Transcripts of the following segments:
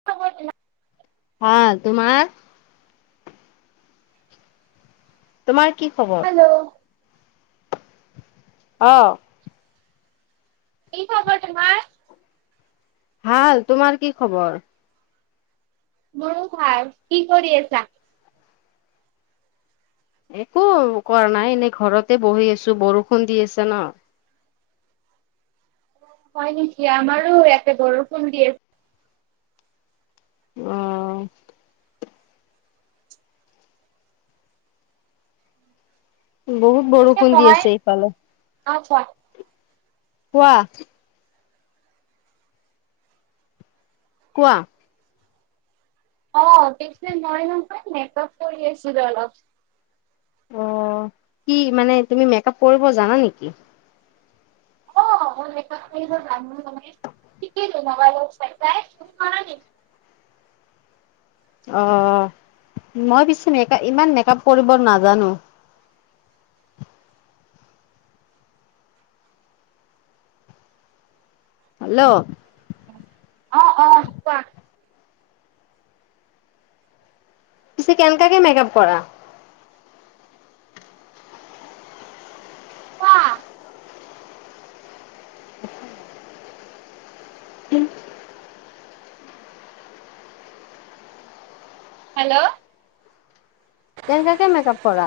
[unintelligible] ভাল। তোমাৰ? তোমাৰ কি খবৰ? হেল্ল'। অঁ। কি খবৰ তোমাৰ? ভাল। তোমাৰ কি খবৰ? মোৰো ভাল। কি কৰি আছা? একো কৰা নাই। এনেই ঘৰতে বহি আছো বৰষুণ দি আছে ন। হয় নেকি? আমাৰো ইয়াতে বৰষুণ দিয়ে। অঁ। বহুত বৰষুণ দি আছে এইফালে। ইচ্ছা। কোৱা? কোৱা। মেকআপ কৰি আছিলো অলপ। অ, কি মানে তুমি মেকআপ কৰিব জানা নেকি? শিকিলোঁ মোবাইলত চাই চাই তুমি। অ, মই পিছে মেকা ইমান মেকআপ কৰিব নাজানো। হেল্ল'। অ অ। কোৱা পিছে কেনেকা কে মেকআপ কৰা? কোৱা। হেল্ল'। তেনেকাকে মেকআপ কৰা।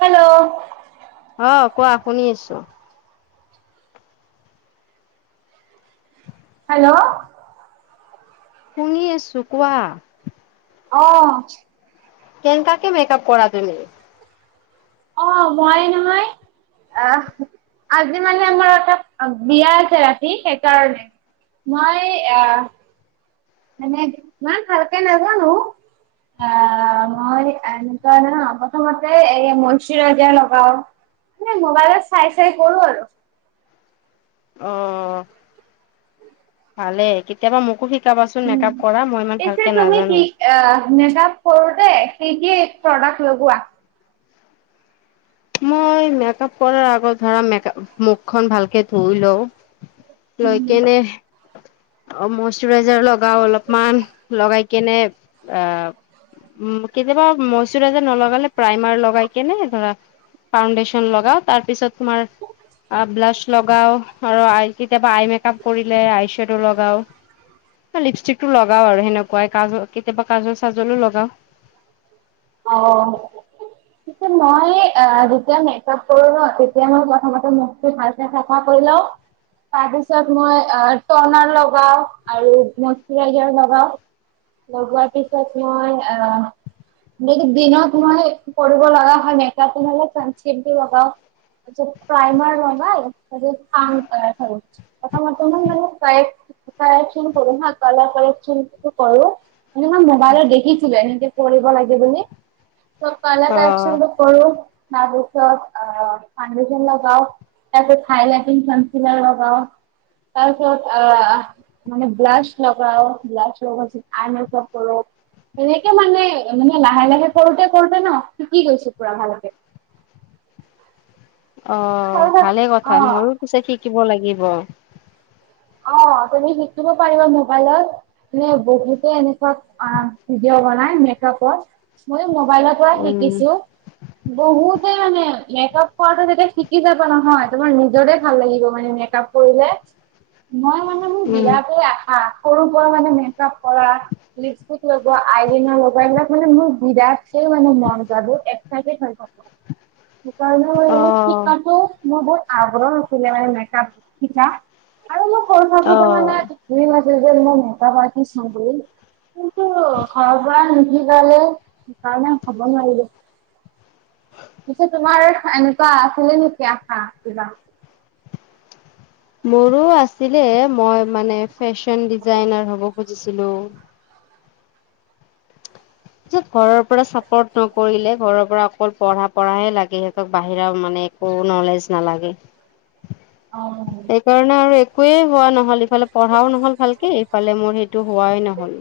হেল্ল'। অ কোৱা শুনি আছোঁ। হেল্ল'। শুনি আছোঁ কোৱা। অ। কেনকাকে মেকআপ কৰা তুমি? অ মই নহয়। আহ আজি মানে আমাৰ এটা বিয়া আছে ৰাতি সেইকাৰণে। মই এ। মানে ইমান ভালকে নাজানো। অ মই প্ৰথমতে এই মৈষৰাইজাৰ লগাও। নাই মোবাইল চাই চাই কৰো আৰু। অ ভালেই, কেতিয়াবা মোকো শিক। শিকাবাচোন মেকআপ কৰা মই ইমান ভালকে নাজানো। এ মেক আপ কৰোতে কি কি প্ৰডাক্ট লগোৱা? মই মেকআপ কৰাৰ আগত ধৰা মুখখন ভালকে ধুই লওঁ। লৈ উম। কেনে মইষৰাইজাৰ লগাও অলপমান লগাই। কেনে আ। উ কেতিয়াবা মইষৰাইজাৰ নলগালে প্ৰাইমাৰ লগাই কেনে ধৰা। ফাউণ্ডেশ্যন লগাও তাৰ পিছত তোমাৰ। আ ব্লাছ লগাও আৰু আই কেতিয়াবা আইমেক আপ কৰিলে আইছেদৌ লগাও। লিপষ্টিক টো লগাও আৰু সেনেকুৱাই কাজ কেতিয়াবা কাজৰ চাজলো লগাও। অ। [inaudible] পিছে মই যেতিয়া মেকআপ কৰো ন তেতিয়া মই প্ৰথমতে মুখটো ভালকে চাফা কৰি লও। তাৰ পিছত মই অ্ টনাৰ লগাও আৰু মইশৰাইজাৰ লগাও। লগোৱাৰ পিছত মই এৰাও। যদি দিনত মই কৰিব লগা হয় মেকআপ তেনেহ'লে চান্সক্ৰীম লগাও। তাৰপিছত প্ৰাইমাৰ লগাই। প্ৰথমতে মই মানে কাৰেক কানেকচন কৰো হা কালাৰ কানেকচনটো কৰো। মানে মই মোবাইলত দেখিছিলো এনেকে কৰিব লাগে বুলি কালাৰ অ কাৰেকচন কৰো তাৰপাছত ফাউণ্ডেশ্যন লগাও। তাক কঞ্চিলা লগাও তাৰপিছত আ। মানে ব্লাছ লগাও, ব্লাছ লগোৱা পাছত আই মেকআপ কৰো, এনেকে মানে। মানে লাহে লাহে কৰোতে কৰোতে ন শিকি গৈছো পুৰা ভালকে। অ্ তাৰপিছত ভালে কথা মইয়ো অ পিছে শিকিব লাগিব। অ্ তুমি শিকিব পাৰিবা মবাইলত। মানে বহুতে এনেকুৱা ভিডিঅ' বনাই মেকাআপত মই মোবাইলৰ পৰা উম শিকিছো, বহুতেই মানে মেকআপ কৰাটো যেতিয়া শিকি যাবা নহয় তোমাৰ নিজৰে ভাল লাগিব মানে মেকআপ কৰিলে। মই মানে মোৰ উম বিৰাটে আশা সৰু পৰা মানে মেকাপ কৰা, লিপষ্টিক লগোৱা, আইলাইনাৰ লগোৱা, এইবিলাক মানে মোৰ বিদ স মানে মনটা বহুত এক্সাইটেড হৈ‌ থাকো। সেইকাৰনে মই অ ‌বলো শিকাটো মোৰ বহুত আগ্ৰহ আছিলে মানে মেকাআপ শিকা। আৰু মই সৰু অ থাকোতে মানে ড্ৰিম আছিল যে মই মেকাআপ আষ্টিত হম বুলি। কিন্তু ঘৰৰ পৰা নিশিকালে সেইকাৰণে হ'ব নোৱাৰিলো। পিছে তোমাৰ এনেকুৱা আছিলে নেকি আশা কিবা। মোৰো আছিলে মই মানে ফেশ্বন ডিজাইনাৰ হ'ব খুজিছিলো। যে ঘৰৰ পৰা চাপৰ্ট নকৰিলে ঘৰৰ পৰা অকল পঢ়া পঢ়াহে লাগে সিহঁতক বাহিৰা মানে। কোনো নলেজ নালাগে। অ। সেইকাৰণে আৰু একোৱেই হোৱা নহ'ল ইফালে পঢ়াও নহল ভালকে ইফালে মোৰ সেইটো হোৱাই নহ'ল।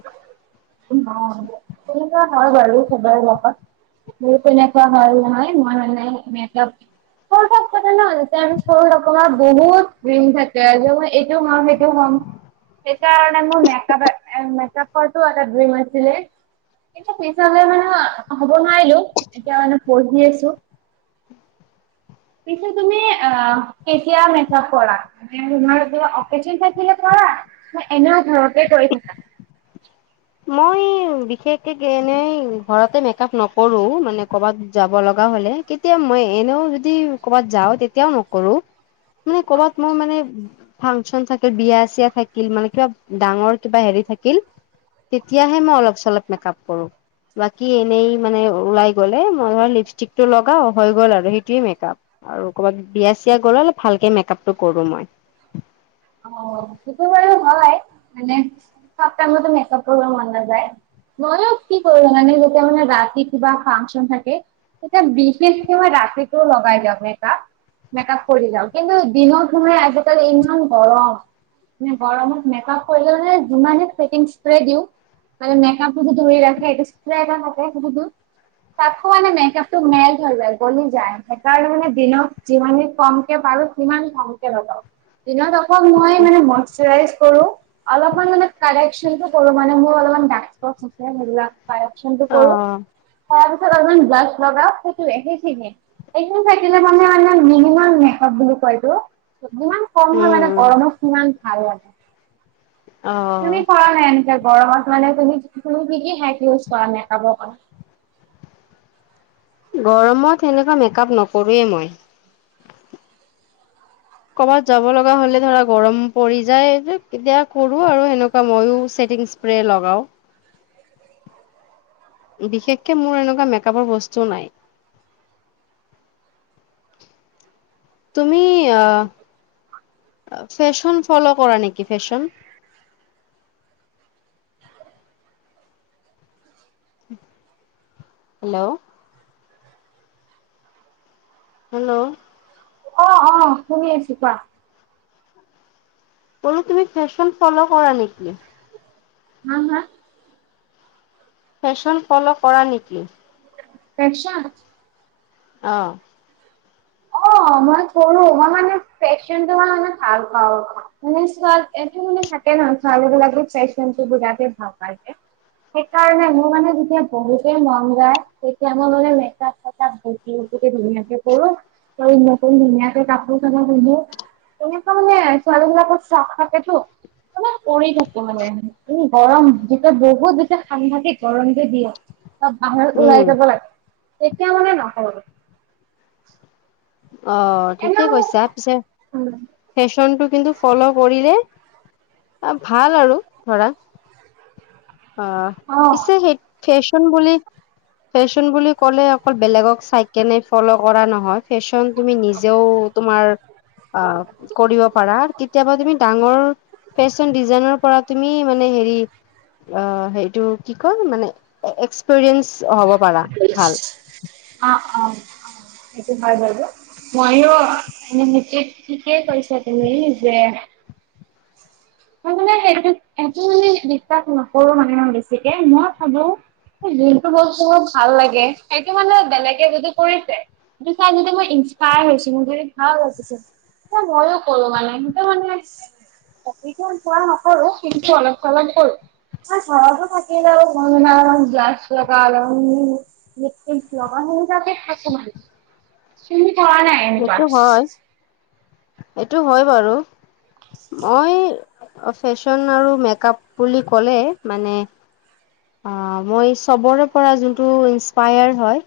তেনেকুৱা হয় বাৰু চবৰে লগত। মোৰ তেনেকুৱা হ'ল নহয় মই মানে মেকাআপ। সৰু থাকোতে নহয় যেতিয়া আমি সৰু থাকো না বহুত ড্ৰিম থাকে যে মই এইটো হুম সেইটো হুম। সেইটো হুম সেইকাৰণে মোৰ মেকাআপ কৰাটো এটা ড্ৰিম আছিলে। এ পিছলে মানে হ'ব নোৱাৰিলো এতিয়া মানে পঢ়ি আছো। পিছে তুমি আহ কেতিয়া মেকাআপ কৰা। তোমাৰ কিবা অকেচন থাকিলে কৰা ন এনেও ঘৰতে কৰি থাকা? মই বিশেষকে এনেই ঘৰতে মেকাআপ নকৰো মানে কৰবাত যাব লগা হ'লে। কেতিয়া মই এনেও যদি কৰ'বাত যাওঁ তেতিয়াও নকৰোঁ। এনেই কবাত মই মানে। ফাংচন থাকিল বিয়া- চিয়া থাকিল মানে কিবা ডাঙৰ কিবা হেৰি থাকিল। তেতিয়াহে মই অলপ চলপ মেক আপ কৰো। বাকী এনেই মানে ওলাই গ'লে মই এই লিপষ্টিক টো লগাও হৈ গ'ল আৰু সেইটোৱে মেকাআপ। আৰু কৰ'বাত বিয়া চিয়া গ'লে ভালকে মেকাআপটো কৰো মই। অ সেইটো বাৰু হয় মানে সবটাইমতে মেকাআপ কৰিব মন নাযায়। মইয়ো কি কৰো যানানে যেতিয়া মানে ৰাতি কিবা ফাংচন থাকে। এয়া বিশেষ সময় ৰাতিটো লগাই যাওঁ মেকাআপ। মেকাআপ কৰি যাওঁ কিন্তু দিনত নহয় আজিকালি ইমান গৰম। গৰমত মেকাআপ কৰি মানে যিমানে থেদিং স্পেৰে দিওঁ। মানে মেকাআপটো ধৰি ৰাখে। তাকো মানে মেকআপটো মেল হৈ যায় গলি যায় সেইকাৰণে মানে দিনত। যিমানে কম কে পাৰো সিমান কমকে লগাও। দিনত আকৌ মই মানে মস্তোৰাইজ কৰো। অলপমান মানে কাৰেকচনটো কৰো মানে মোৰ অলপমান ডাক স্পট আছে মানে সেইবিলাক। কাৰেকচনটো অ কৰো তাৰপিছত অলপমান ব্ৰাচটো লগাও সেইটোৱে সেইখিনিয়ে। এইখিনি থাকিলে মানে মানে মিনিমান মেকাআপ বুলি কয়তো ইমান। উম গৰমো লাগে উম গৰমত কিমান ভাল অ লাগে তুমি কৰা। এনেকে গৰমত মানে তুমি তুমি হেক ইউজ কৰা মেকাআপৰ কাৰনে। গৰমত সেনেকুৱা মেকআপ নকৰোঁৱেই মই। কৰ'বাত যাব লগা হ'লে ধৰা গৰম পৰি যায় তেতিয়া কৰো আৰু সেনেকুৱা মইয়ো থেদিং। স্প্ৰে লগাওঁ। বিশেষকে মোৰ এনেকুৱা মেকআপৰ বস্তু নাই। তুমি আহ ফেশ্বন ফলো কৰা নেকি ফেশ্বন। হেল্ল'। হেল্ল। অহ শুনি আছোঁ কোৱা। কলো তুমি ফেশ্বন ফলো' কৰা নেকি? হা হা। ফেশ্বন ফলো কৰা নেকি? ফেচন। অ। অ মই কৰো মই মানে পন মই মানে ভাল পাওঁ মানে এইটো মানে। ন ফেন বিৰাতেই ভালপাই। সেইকাৰণে মোৰ মানে যেতিয়া বহুতেই মন যায় তেতিয়া মোৰ মানে মেকাপ-চেকাপ কৰো। কৰো আৰু ক ধুনীয়াকে কাপোৰ-চানো পিন্ধো। তেনেকুৱা মানে ছোৱালীবিলাকৰ চখ থাকেতো। অকমান পৰি থাকো মানে গৰম যেতিয়া বহুত বেছি সাংঘাতিক গৰমটো দিয়ে। অলপ বাহিৰত উম ওলাই যাব লাগে তেতিয়া মানে নহয়। অ এনে ঠিকে কৈছা পিছে মোক ফেশ্বনটো কিন্তু ফল' কৰিলে। আহ ভাল আৰু ধৰা আহ অ', পিছে সেইটো। ফেশ্বন বুলি ফেশ্বন বুলি ক'লে অকল বেলেগক চাই কেনে ফ'ল' কৰা নহয়। ফেশ্বন তুমি নিজেও তোমাৰ। অ কৰিব পাৰা কেতিয়াবা তুমি ডাঙৰ। ফেশ্বন ডিজাইনৰ পৰা তুমি মানে হেৰি অ সেইটো। কি কম মানে এক্সপেৰিয়েন্ঞ্চ হ'ব পাৰা ভাল। আ অ সেইটো ভাল হ'ব। মইনো এনে মই ঠিকেই কৈছে তুমি যে। তাৰমানে সেইটো একো বুলি বিশ্বাস নকৰো মানে বেছিকে মই ভাৱোঁ। যোনটো বস্তু মোৰ ভাল লাগে সেইটো মানে বেলেগে যদি কৰিছে। সেইটো চাই কেনে মই ইন্সপায়াৰ হৈছো মই ভাল হৈছোঁ এ ময়ো কৰো মানে সেইটো মানে। সেইটো পোৱা নকৰো কিন্তু অলপ চলপ কৰো। চৰো ঘৰতো থাকেই যাব যাস কালন। দে অব স যে থাকো তুমি কৰা নাই। এনেকুৱা সেইটো হয় এইটো হয় বাৰু। মই ফেশ্বন আৰু মেক আপ বুলি ক'লে মানে। অ মই চবৰে পৰা যোনটো ইনস্পায়াৰ হয়।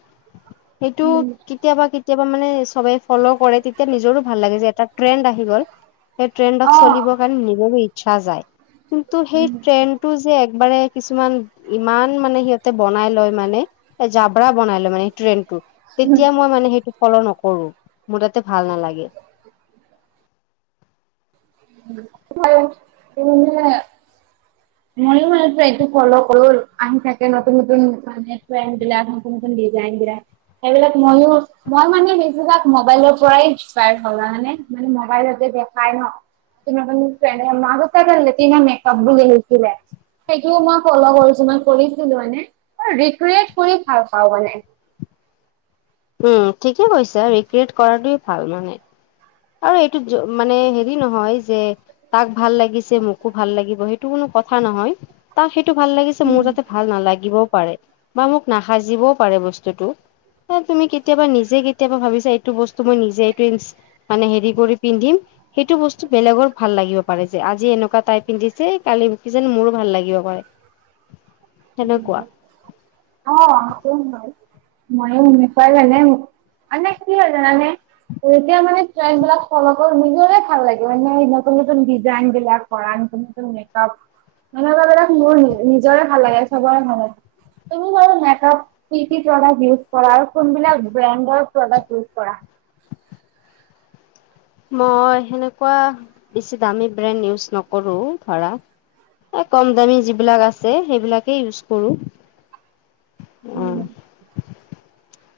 সেইটো উম কেতিয়াবা কেতিয়াবা মানে চবে। ফলও কৰে তেতিয়া নিজৰো ভাল লাগে যে এটা ট্ৰেণ্ড আহি গল। সেই ট্ৰেণ্ডত অ চলিব। নিব ইচ্ছা যায় কিন্তু সেইচলিব উম ট্ৰেণ্ড। টো একবাৰে কিছুমান ইমান মানে সিহঁতে বনাই লয় মানে। এই জাবৰা বনাই লয় মানে এই ট্ৰেণ্ডটো। তেতিয়া মই মানে সেইটো ফল' নকৰো মোৰ তাতে ভাল নালাগে। [unintelligible] মইও যে এইটো ফলৌ কৰো আহি থাকে নতুন নতুন- মানুহে কয় সেইবিলাক নতুন নতুন দিজাইনবিলক। সেইবিলাক মইও- মই মানে বেছিভাগ মবাইলৰ পৰাই ইনস্পায়াৰ হলানে মানে মবাইলতে দেখাই ন। [unintelligible] সেইটোও মই ফলৌ কৰিছো মান কৰিছিলো হয় নে? মই ৰিক্ৰীয়েত কৰি ভাল পাওঁ মানে। উম ঠিকে কৈছা ৰিক্ৰিয়েট কৰাটোৱেই ভাল মানে। আৰু এইটো মানে হেৰি নহয় যে- তাক ভাল লাগিছে মোকো ভাল লাগিব সেইটো কোনো কথা নহয়। তাক সেইটো ভাল লাগিছে মোৰ যাতে ভাল নালাগিবও পাৰে বা মোক নাাসাজিবও পাৰে বস্তুটো। বা তুমি কেতিয়াবা নিজে কেতিয়াবা ভাবিছা এইটো বস্তু মই নিজে এই- মানে হেৰি কৰি পিন্ধিম। সেইটো বস্তু বেলেগৰ ভাল লাগিব পাৰে যে আজি এনেকুৱা তাই পিন্ধিছে কালি কিযান মোৰো ভাল লাগিব পাৰে। সেনেকুৱা। অঁ সেইটো হয়। মানে এনেকুৱা লাগে, মানে কি হয় জানানে? এতিয়া মানে ট্ৰেন বিলাক ফল' কৰি- নিজকে ভাল লাগে। মানে নতুন নতুন ডিজাইন বিলাক কৰাৰ নতুন নতুন মেকআপ। যেনেকুৱা বিলাক মোৰ নিজৰে ভাল লাগে চবৰে মানে। তুমি বাৰু নেটত কি কি প্ৰদাক ইওজ কৰা? কোনবিলাক ব্ৰেণ্ডৰ প্ৰদক ইওজ কৰা? মই সেনেকুৱা বেছি দামী ব্ৰেণ্ড ইউজ নকৰো। ধৰা- এ কম দামী যিবিলাক আছে সেইবিলাকে ইউজ কৰো। উম।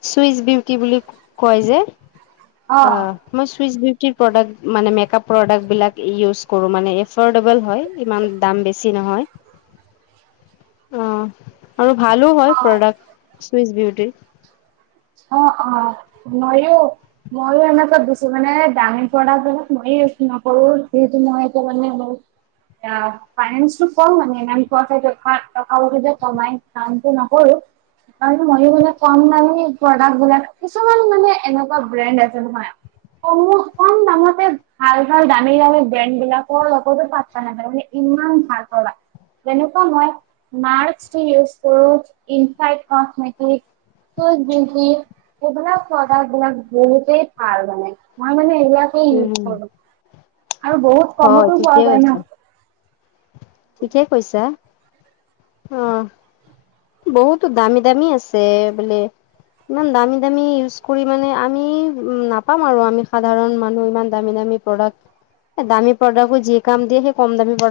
চুইচ বিউ- কি বুলি কয় যে? অ' মই চুইচ বি- টি প্ৰডাক্ট মানে মেকআপ প্ৰডাক্ট বিলাক ইউজ কৰোঁ মানে এফৰ্ডেবল হয়। ইমান দাম বেছি নহয়। অঁ আৰু ভালো হয় প্ৰডাক্ট চুইচ বিউটিৰ। অঁ অঁ ময়ো- ময়ো এনেকৈ দিছো মানে দামী প্ৰডাক্টক মই ইউজ নকৰো। যিহেতু মই এতিয়া মানে- অঁ ফাইঞ্চটো কম মানে ইমান কোৱা টকাও যে কমাই কামটো নকৰো। আমি মৰিবলে কাম মানে- প্ৰডাক্ট বিলাক। কিছুমান মানে এনেকুৱা ব্ৰেণ্ড আছে নহয়। কমত কম দামতে ভাল ভাল দামী দামী ব্ৰেণ্ড বিলাকৰ লগতো পাত্তা নাপাই। ইমান ভাল কৰা। তেনেকুৱা মই মাৰ্চ টি এইচ টো ইনফাইড ট্ৰংস্মেটিক- চো গ্ৰীণ- টি এইবিলাক প্ৰদাৰ্ক বিলাক বহুতেই ভাল মানে। মই মানে এইবিলাক- তেই ইউজ উম কৰো। আৰু বহুত হয় কমতো পোৱা ঠিকেই যায় কৈছা ন। ঠিকে কৈছা। আহ' বহুতো দামী দামী আছে বোলে। ইমান দামী দামী ইউজ কৰি মানে আমি উম নাপাম আৰু আমি সাধাৰণ মানুহ ইমান দামী দামী- প্ৰডাক্ট। এ দামী প্ৰডাক্টবোৰ যি কাম দিয়ে সেই কম দামী প্ৰডাক্ট-